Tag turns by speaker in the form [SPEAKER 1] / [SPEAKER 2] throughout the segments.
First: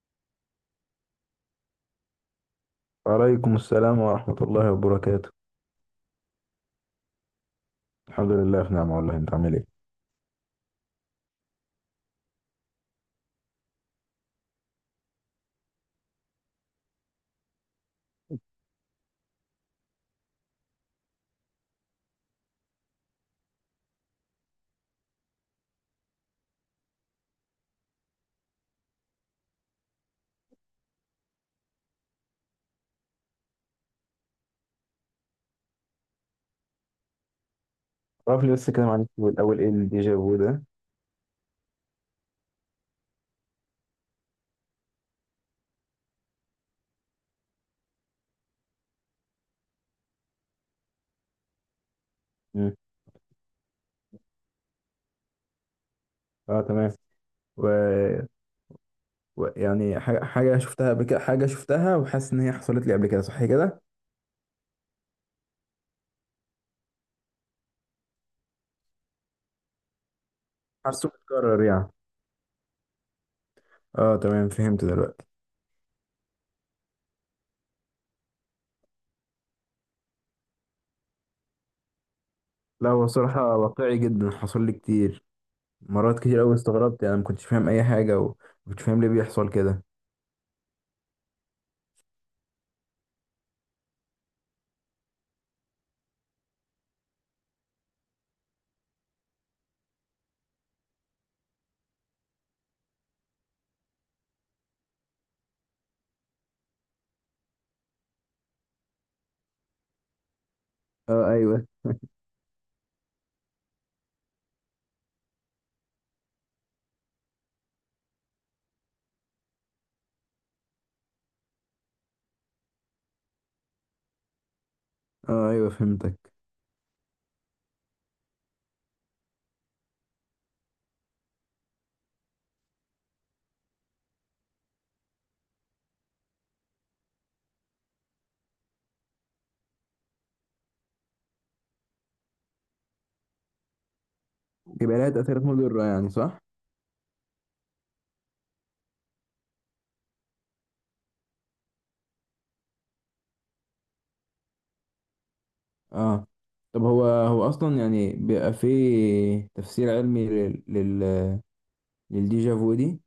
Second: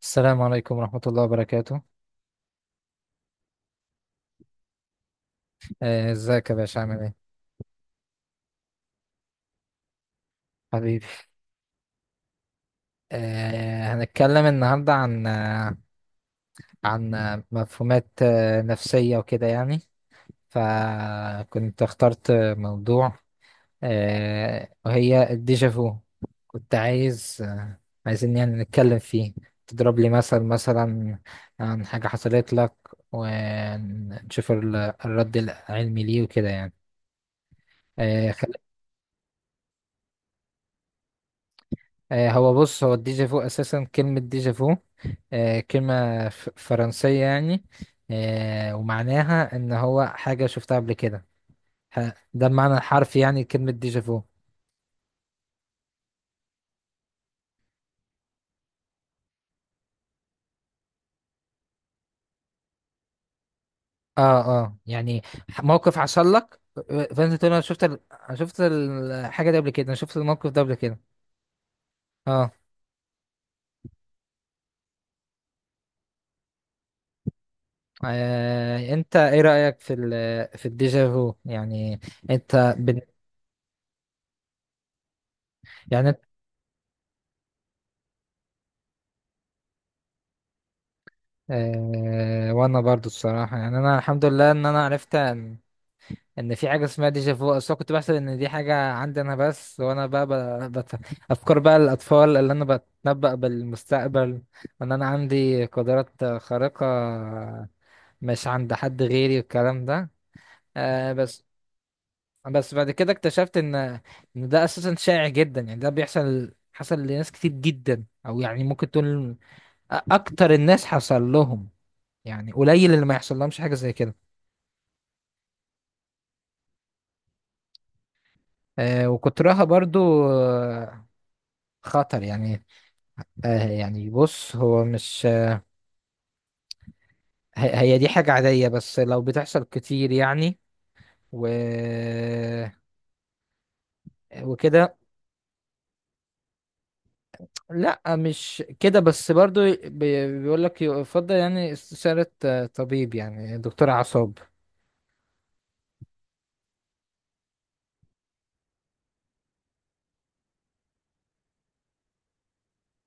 [SPEAKER 1] السلام عليكم ورحمة الله وبركاته.
[SPEAKER 2] وعليكم السلام ورحمة الله وبركاته.
[SPEAKER 1] ازيك يا باشا، عامل ايه؟
[SPEAKER 2] الحمد لله في نعمة والله، انت عامل ايه؟
[SPEAKER 1] حبيبي. هنتكلم النهاردة عن مفهومات نفسية وكده يعني. فكنت اخترت موضوع، وهي الديجافو. كنت عايز آه، عايزين يعني نتكلم فيه. تضرب لي مثل، مثلا عن حاجة حصلت لك، ونشوف الرد العلمي ليه وكده يعني.
[SPEAKER 2] تعرف لي لسه كلام عن الفيلم الأول إيه الديجا فو ده؟
[SPEAKER 1] هو بص، هو الديجا فو اساسا، كلمة ديجا فو كلمة فرنسية يعني. ومعناها ان هو حاجة شفتها قبل كده. ح- ده
[SPEAKER 2] مم.
[SPEAKER 1] المعنى الحرفي يعني كلمة ديجا فو.
[SPEAKER 2] اه تمام. و... يعني حاجة شفتها قبل كده، حاجة شفتها وحاسس ان هي حصلت لي قبل كده، صح كده؟
[SPEAKER 1] اه. اه، يعني موقف حصل لك، فانت تقول انا شفت أنا شفت الحاجة دي قبل كده، انا شفت الموقف ده قبل كده.
[SPEAKER 2] حاسه متكرر يعني.
[SPEAKER 1] اه.
[SPEAKER 2] اه تمام، فهمت دلوقتي.
[SPEAKER 1] انت ايه رأيك في في الديجا فو يعني؟ انت
[SPEAKER 2] لا
[SPEAKER 1] بن...
[SPEAKER 2] هو صراحة واقعي جدا، حصل لي كتير
[SPEAKER 1] يعني
[SPEAKER 2] مرات
[SPEAKER 1] انت.
[SPEAKER 2] كتير قوي، استغربت يعني، ما كنتش فاهم اي حاجة وما كنتش فاهم ليه بيحصل كده.
[SPEAKER 1] وانا برضو الصراحة، يعني انا الحمد لله ان انا عرفت ان في حاجه اسمها ديجا فو. اصل أنا كنت بحسب ان دي حاجه عندي انا بس، وانا بقى افكار بقى الاطفال، اللي انا بتنبأ بالمستقبل، وان انا عندي قدرات خارقه مش عند حد غيري والكلام ده. آه
[SPEAKER 2] اه
[SPEAKER 1] بس
[SPEAKER 2] ايوه.
[SPEAKER 1] بس بعد كده اكتشفت ان ده اساسا شائع جدا، يعني ده حصل لناس كتير جدا، او يعني ممكن تقول اكتر الناس حصل لهم. يعني قليل اللي ما يحصل لهمش حاجه زي كده.
[SPEAKER 2] اه ايوه فهمتك.
[SPEAKER 1] وكترها برضو آه، خطر يعني. يعني بص، هو مش هي دي حاجة عادية، بس لو بتحصل كتير يعني و... وكده.
[SPEAKER 2] يبقى لها تأثيرات مضرة يعني، صح؟
[SPEAKER 1] لا مش كده، بس برضو بيقول لك يفضل يعني استشارة طبيب، يعني دكتور أعصاب.
[SPEAKER 2] اه. طب هو اصلا يعني بيبقى فيه تفسير علمي لل لل للديجا فو دي،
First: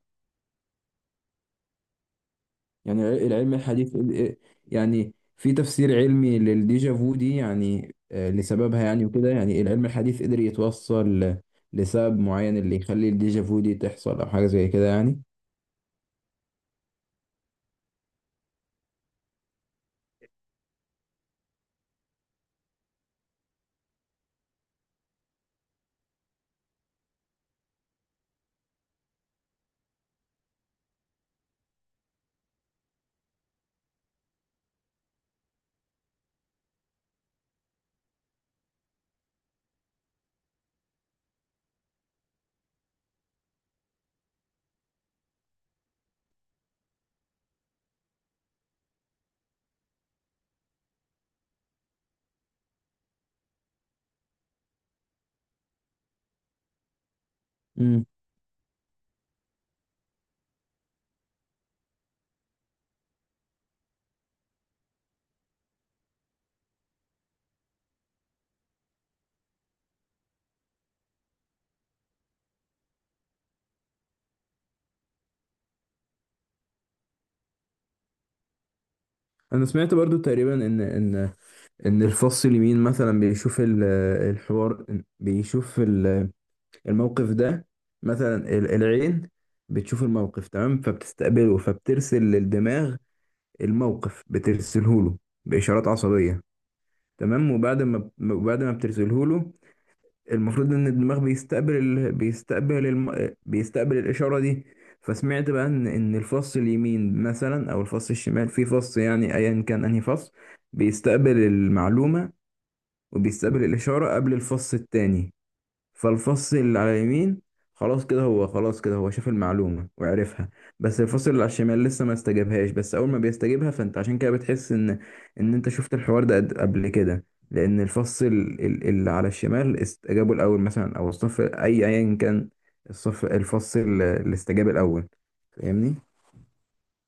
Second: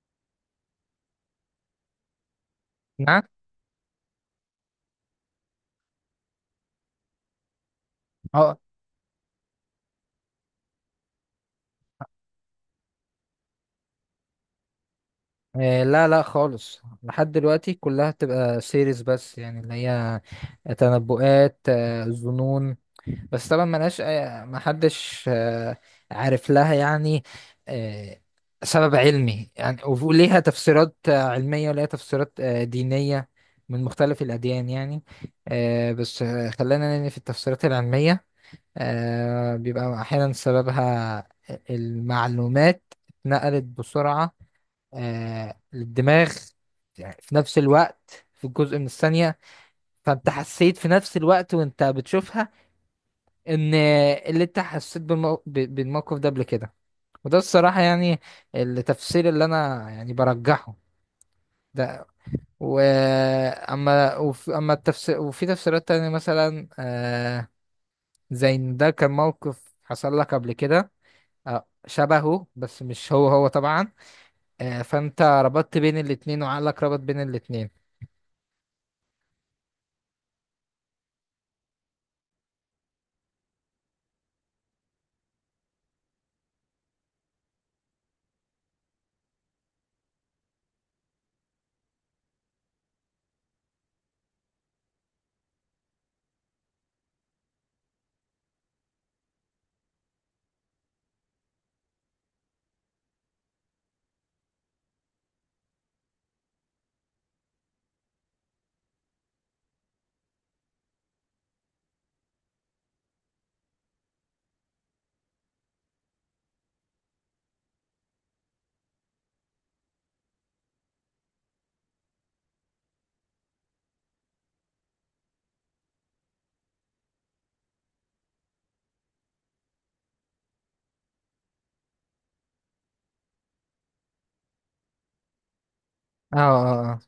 [SPEAKER 2] يعني
[SPEAKER 1] نعم.
[SPEAKER 2] العلم الحديث يعني في تفسير علمي للديجا فو دي يعني،
[SPEAKER 1] اه.
[SPEAKER 2] لسببها يعني وكده، يعني العلم الحديث قدر يتوصل لسبب معين اللي يخلي الديجا فو دي تحصل او حاجة زي كده يعني.
[SPEAKER 1] لا لا خالص، لحد دلوقتي كلها تبقى سيريز، بس يعني اللي هي تنبؤات، ظنون. بس طبعا ملهاش محدش عارف لها يعني آه، سبب علمي يعني. وليها تفسيرات علمية وليها تفسيرات دينية من مختلف الأديان يعني. بس خلينا نني في التفسيرات العلمية. بيبقى أحيانا سببها المعلومات اتنقلت بسرعة للدماغ، يعني في نفس الوقت، في جزء من الثانية. فأنت حسيت في نفس الوقت وأنت بتشوفها، ان اللي انت حسيت بالموقف ده قبل كده. وده الصراحة
[SPEAKER 2] امم.
[SPEAKER 1] يعني التفسير اللي انا يعني برجحه ده. اما التفسير، وفي تفسيرات تانية مثلا زي ان ده كان موقف حصل لك قبل كده شبهه، بس مش هو هو طبعا. فانت ربطت بين الاتنين، وعقلك ربط بين الاتنين.
[SPEAKER 2] انا سمعت برضو تقريبا ان الفص اليمين مثلا بيشوف الحوار، بيشوف الموقف ده، مثلا العين بتشوف الموقف تمام، فبتستقبله فبترسل للدماغ الموقف، بترسله له بإشارات عصبية تمام. وبعد ما بترسله له المفروض ان الدماغ بيستقبل بيستقبل الإشارة دي. فسمعت بقى ان الفص اليمين مثلا او الفص الشمال، في فص يعني ايا كان انهي فص بيستقبل المعلومة وبيستقبل الإشارة قبل الفص التاني. فالفص اللي على اليمين خلاص كده هو شاف المعلومة وعرفها، بس الفصل اللي على الشمال لسه ما استجابهاش، بس أول ما بيستجيبها فأنت عشان كده بتحس إن أنت شفت الحوار ده قبل كده، لأن الفص اللي على الشمال استجابوا الأول مثلا، أو الصف أي أيا كان الصف، الفص اللي استجاب الأول. فاهمني؟
[SPEAKER 1] اه، اه،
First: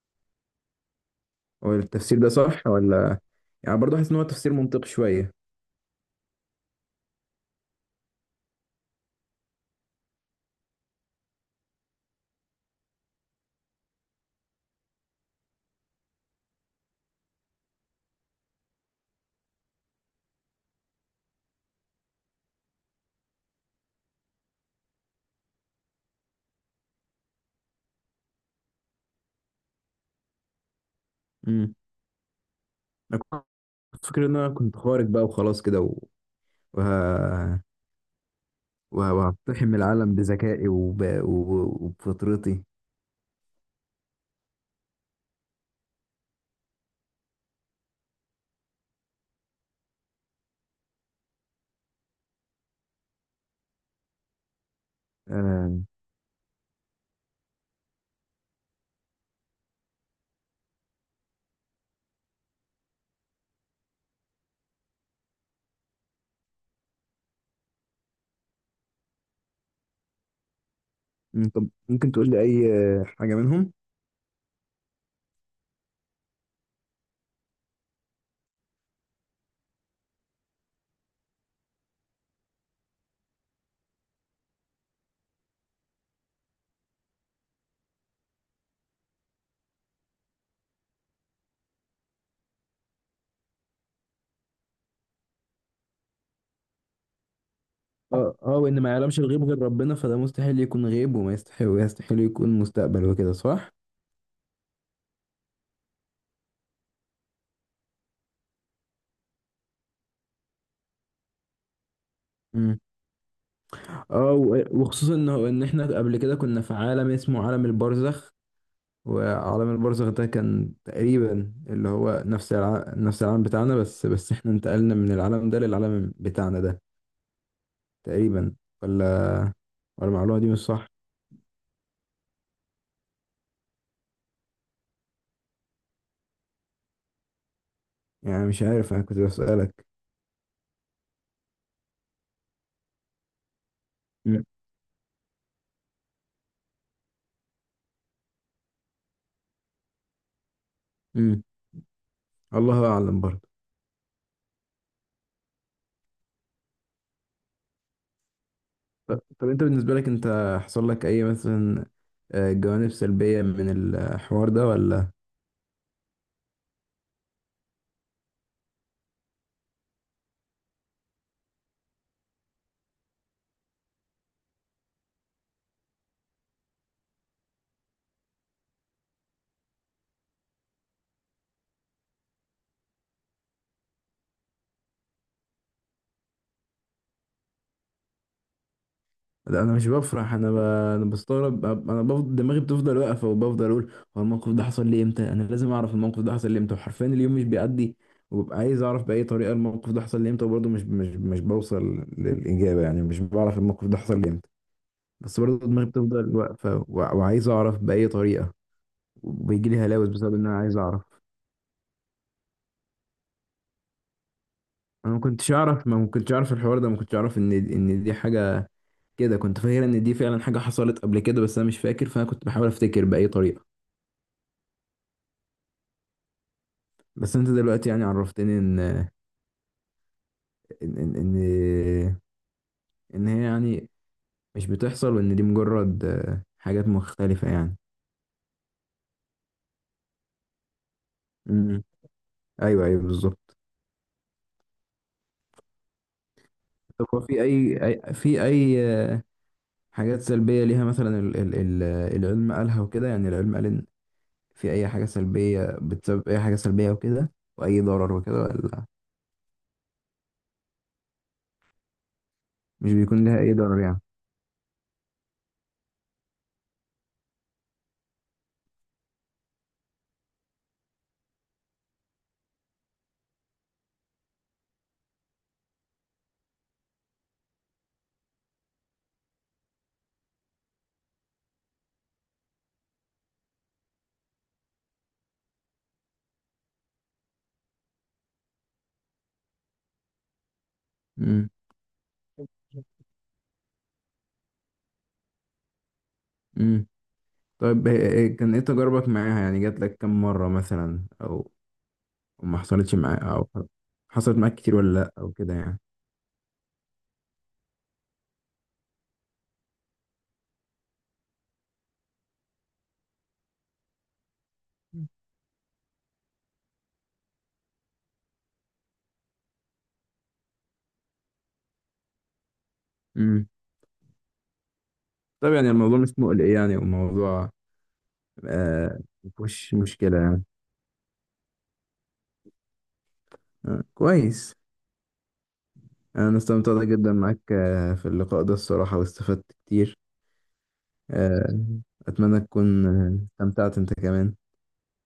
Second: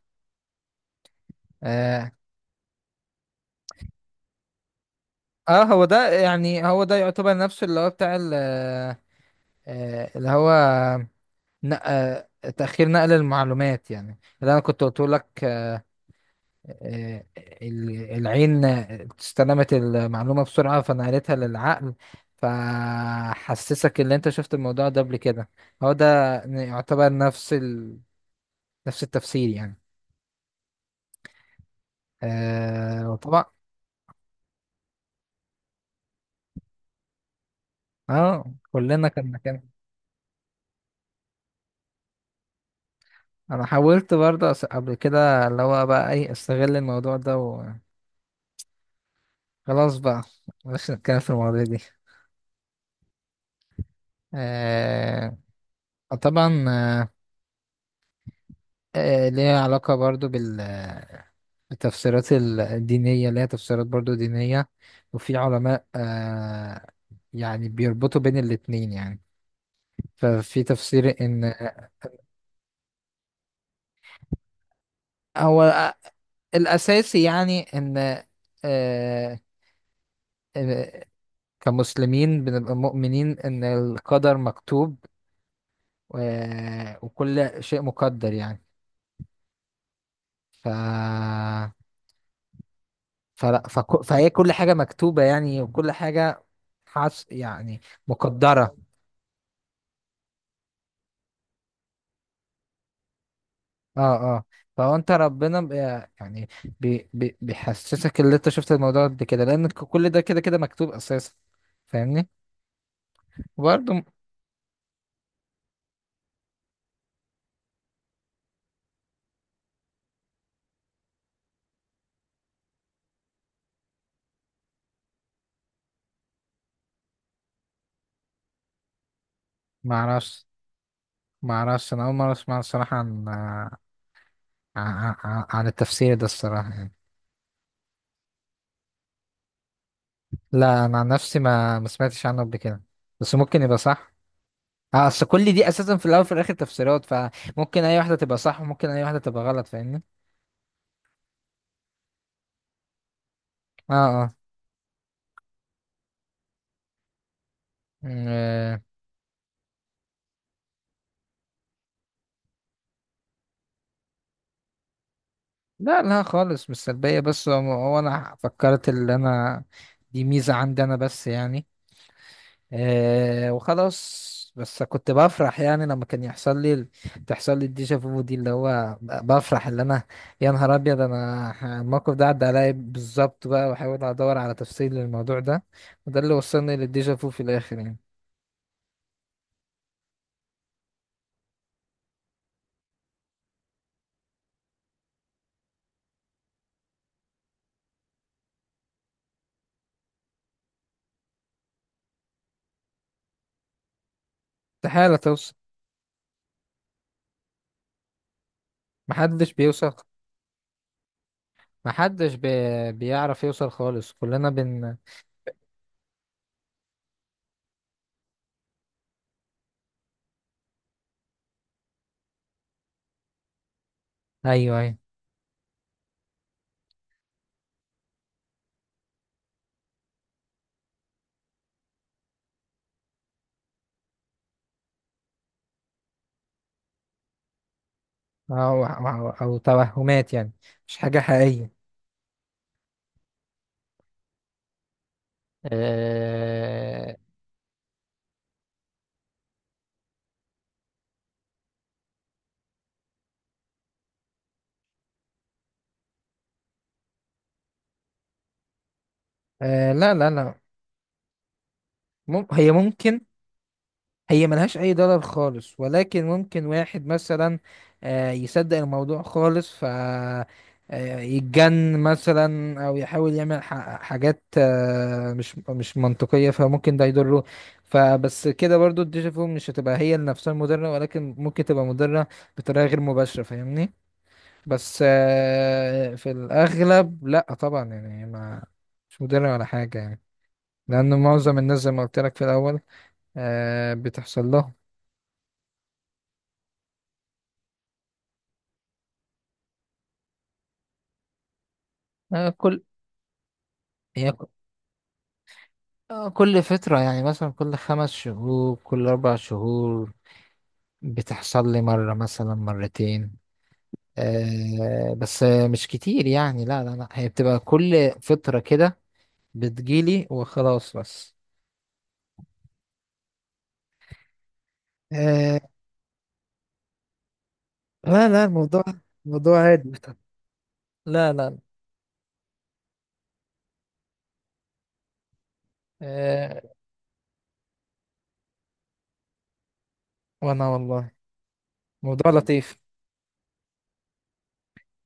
[SPEAKER 2] هو
[SPEAKER 1] اه،
[SPEAKER 2] التفسير ده صح ولا؟ يعني برضه حاسس إن هو تفسير منطقي شوية.
[SPEAKER 1] اه. هو ده يعني، هو ده يعتبر نفسه اللي هو بتاع اللي هو نق... تأخير نقل المعلومات، يعني اللي أنا كنت قلت لك آه، العين استلمت المعلومة بسرعة فنقلتها للعقل، فحسسك اللي أنت شفت الموضوع ده قبل كده. هو ده يعتبر نفس نفس التفسير يعني.
[SPEAKER 2] امم. أنا
[SPEAKER 1] وطبعا.
[SPEAKER 2] كنت فاكر إن أنا كنت خارج بقى وخلاص كده وه...
[SPEAKER 1] اه، كلنا كنا كده.
[SPEAKER 2] وهقتحم العالم بذكائي وبفطرتي.
[SPEAKER 1] أنا حاولت برضه قبل كده اللي هو بقى أي أستغل الموضوع ده، وخلاص بقى مش نتكلم في المواضيع دي. آه،
[SPEAKER 2] آه.
[SPEAKER 1] طبعا ليها علاقة برضو بال، التفسيرات الدينية ليها تفسيرات برضو دينية. وفي علماء يعني بيربطوا بين الاتنين يعني. ففي تفسير إن
[SPEAKER 2] طب ممكن تقول لي أي حاجة منهم؟
[SPEAKER 1] هو الأساسي يعني إن آه آه، كمسلمين بنبقى مؤمنين إن القدر مكتوب، وكل شيء مقدر يعني. ف فهي كل حاجة مكتوبة، يعني وكل حاجة يعني
[SPEAKER 2] اه اه.
[SPEAKER 1] مقدرة.
[SPEAKER 2] وان ما يعلمش الغيب غير ربنا، فده مستحيل يكون غيب وما يستحيل ويستحيل يكون مستقبل وكده، صح؟
[SPEAKER 1] اه، اه. فهو انت ربنا يعني بيحسسك اللي انت شفت الموضوع ده كده، لان كل ده كده مكتوب اساسا. فاهمني؟
[SPEAKER 2] مم.
[SPEAKER 1] برضه.
[SPEAKER 2] اه، وخصوصا ان ان احنا قبل كده كنا في عالم اسمه عالم البرزخ، وعالم البرزخ ده كان تقريبا اللي هو نفس نفس العالم بتاعنا، بس احنا انتقلنا من العالم ده للعالم بتاعنا ده تقريبا. ولا؟
[SPEAKER 1] ما
[SPEAKER 2] ولا المعلومة دي
[SPEAKER 1] اعرفش
[SPEAKER 2] مش صح؟
[SPEAKER 1] ما اعرفش، انا اول مرة اسمع الصراحة عن عن التفسير ده الصراحة يعني.
[SPEAKER 2] يعني مش عارف، انا كنت بسألك.
[SPEAKER 1] لا انا عن نفسي ما سمعتش عنه قبل كده، بس ممكن يبقى صح.
[SPEAKER 2] مم.
[SPEAKER 1] اه، اصل كل دي اساسا في الاول وفي الاخر تفسيرات، فممكن اي واحدة تبقى صح وممكن اي واحدة تبقى غلط. فاهمني؟
[SPEAKER 2] امم. الله اعلم برضه.
[SPEAKER 1] اه، اه. مم، آه،
[SPEAKER 2] طب انت بالنسبة لك انت حصل لك اي مثلا جوانب سلبية من الحوار ده ولا؟
[SPEAKER 1] لا لا خالص، مش سلبية، بس هو انا فكرت اللي انا دي ميزة عندي انا بس يعني. وخلاص، بس كنت بفرح يعني لما كان يحصل لي تحصل لي الديجا فو دي، اللي هو بفرح اللي انا يا نهار ابيض، انا الموقف ده عدى عليا بالظبط، بقى واحاول ادور على تفسير للموضوع ده. وده اللي وصلني للديجا فو في الاخر يعني.
[SPEAKER 2] لا انا مش بفرح، انا بستغرب، انا بفضل دماغي بتفضل واقفة وبفضل اقول هو الموقف ده حصل لي امتى، انا لازم اعرف الموقف ده حصل لي امتى، وحرفيا اليوم مش بيعدي وببقى عايز اعرف بأي طريقة الموقف ده حصل لي امتى، وبرضه مش بوصل للإجابة، يعني مش بعرف الموقف ده حصل لي امتى.
[SPEAKER 1] استحالة
[SPEAKER 2] بس
[SPEAKER 1] توصل.
[SPEAKER 2] برضه دماغي بتفضل واقفة وعايز اعرف بأي طريقة.
[SPEAKER 1] محدش
[SPEAKER 2] وبيجي لي
[SPEAKER 1] بيوصل.
[SPEAKER 2] هلاوس بسبب ان انا عايز اعرف.
[SPEAKER 1] محدش بيعرف يوصل خالص، كلنا
[SPEAKER 2] انا ما كنتش اعرف، ما كنتش اعرف الحوار ده، ما كنتش اعرف ان دي حاجه كده، كنت فاكر ان دي فعلا حاجه حصلت قبل كده بس انا مش فاكر، فانا كنت بحاول افتكر باي طريقه.
[SPEAKER 1] ايوه، ايوه.
[SPEAKER 2] بس انت دلوقتي يعني عرفتني ان ان, إن هي يعني مش بتحصل، وان دي مجرد حاجات مختلفه يعني.
[SPEAKER 1] أو توهمات يعني، مش حاجة
[SPEAKER 2] امم.
[SPEAKER 1] حقيقية.
[SPEAKER 2] ايوه ايوه بالظبط. طب
[SPEAKER 1] آه
[SPEAKER 2] هو في في اي حاجات سلبيه ليها، مثلا ال ال ال العلم قالها وكده، يعني العلم قال ان في أي حاجة سلبية بتسبب أي حاجة سلبية وكده وأي ضرر وكده ولا
[SPEAKER 1] لا لا لا. هي
[SPEAKER 2] مش
[SPEAKER 1] ممكن،
[SPEAKER 2] بيكون لها أي ضرر يعني؟
[SPEAKER 1] هي ملهاش أي ضرر خالص، ولكن ممكن واحد مثلا يصدق الموضوع خالص ف آه، يتجن مثلا، أو يحاول يعمل حاجات مش منطقية، فممكن ده يضره. فبس كده برضو الديجافو مش هتبقى هي نفسها المضرة، ولكن ممكن تبقى مضرة بطريقة غير مباشرة. فاهمني؟ بس في الأغلب لأ طبعا، يعني ما مش مدرع ولا حاجة يعني، لأن
[SPEAKER 2] امم.
[SPEAKER 1] معظم الناس زي ما قلت لك في الأول بتحصل لهم.
[SPEAKER 2] امم. طيب كان إيه تجاربك معاها، يعني جات لك كم مرة مثلا، أو أو
[SPEAKER 1] آه،
[SPEAKER 2] ما
[SPEAKER 1] كل
[SPEAKER 2] حصلتش معاك، أو
[SPEAKER 1] هي
[SPEAKER 2] حصلت
[SPEAKER 1] ك-
[SPEAKER 2] معاك كتير ولا لأ أو كده يعني؟
[SPEAKER 1] كل فترة، يعني مثلا كل 5 شهور، كل 4 شهور بتحصل لي مرة، مثلا مرتين. بس مش كتير يعني، لا لا لا، هي بتبقى كل فترة كده بتجيلي وخلاص بس.
[SPEAKER 2] امم. طب
[SPEAKER 1] آه،
[SPEAKER 2] يعني الموضوع مش مقلق يعني، وموضوع
[SPEAKER 1] لا لا، الموضوع
[SPEAKER 2] آه
[SPEAKER 1] موضوع
[SPEAKER 2] مفيهوش
[SPEAKER 1] عادي.
[SPEAKER 2] مشكلة يعني؟
[SPEAKER 1] لا.
[SPEAKER 2] آه كويس. أنا
[SPEAKER 1] لا.
[SPEAKER 2] استمتعت جدا معاك آه في اللقاء ده الصراحة، واستفدت كتير.
[SPEAKER 1] وانا والله
[SPEAKER 2] آه.
[SPEAKER 1] موضوع
[SPEAKER 2] أتمنى
[SPEAKER 1] لطيف.
[SPEAKER 2] تكون استمتعت أنت كمان.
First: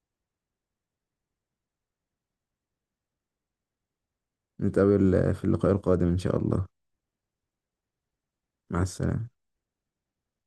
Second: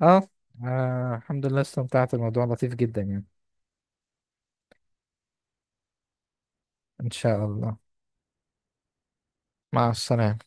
[SPEAKER 1] اه، الحمد لله، استمتعت. الموضوع لطيف جدا يعني.
[SPEAKER 2] نتقابل في اللقاء القادم إن شاء الله.
[SPEAKER 1] ان شاء الله.
[SPEAKER 2] مع السلامة.
[SPEAKER 1] مع السلامة.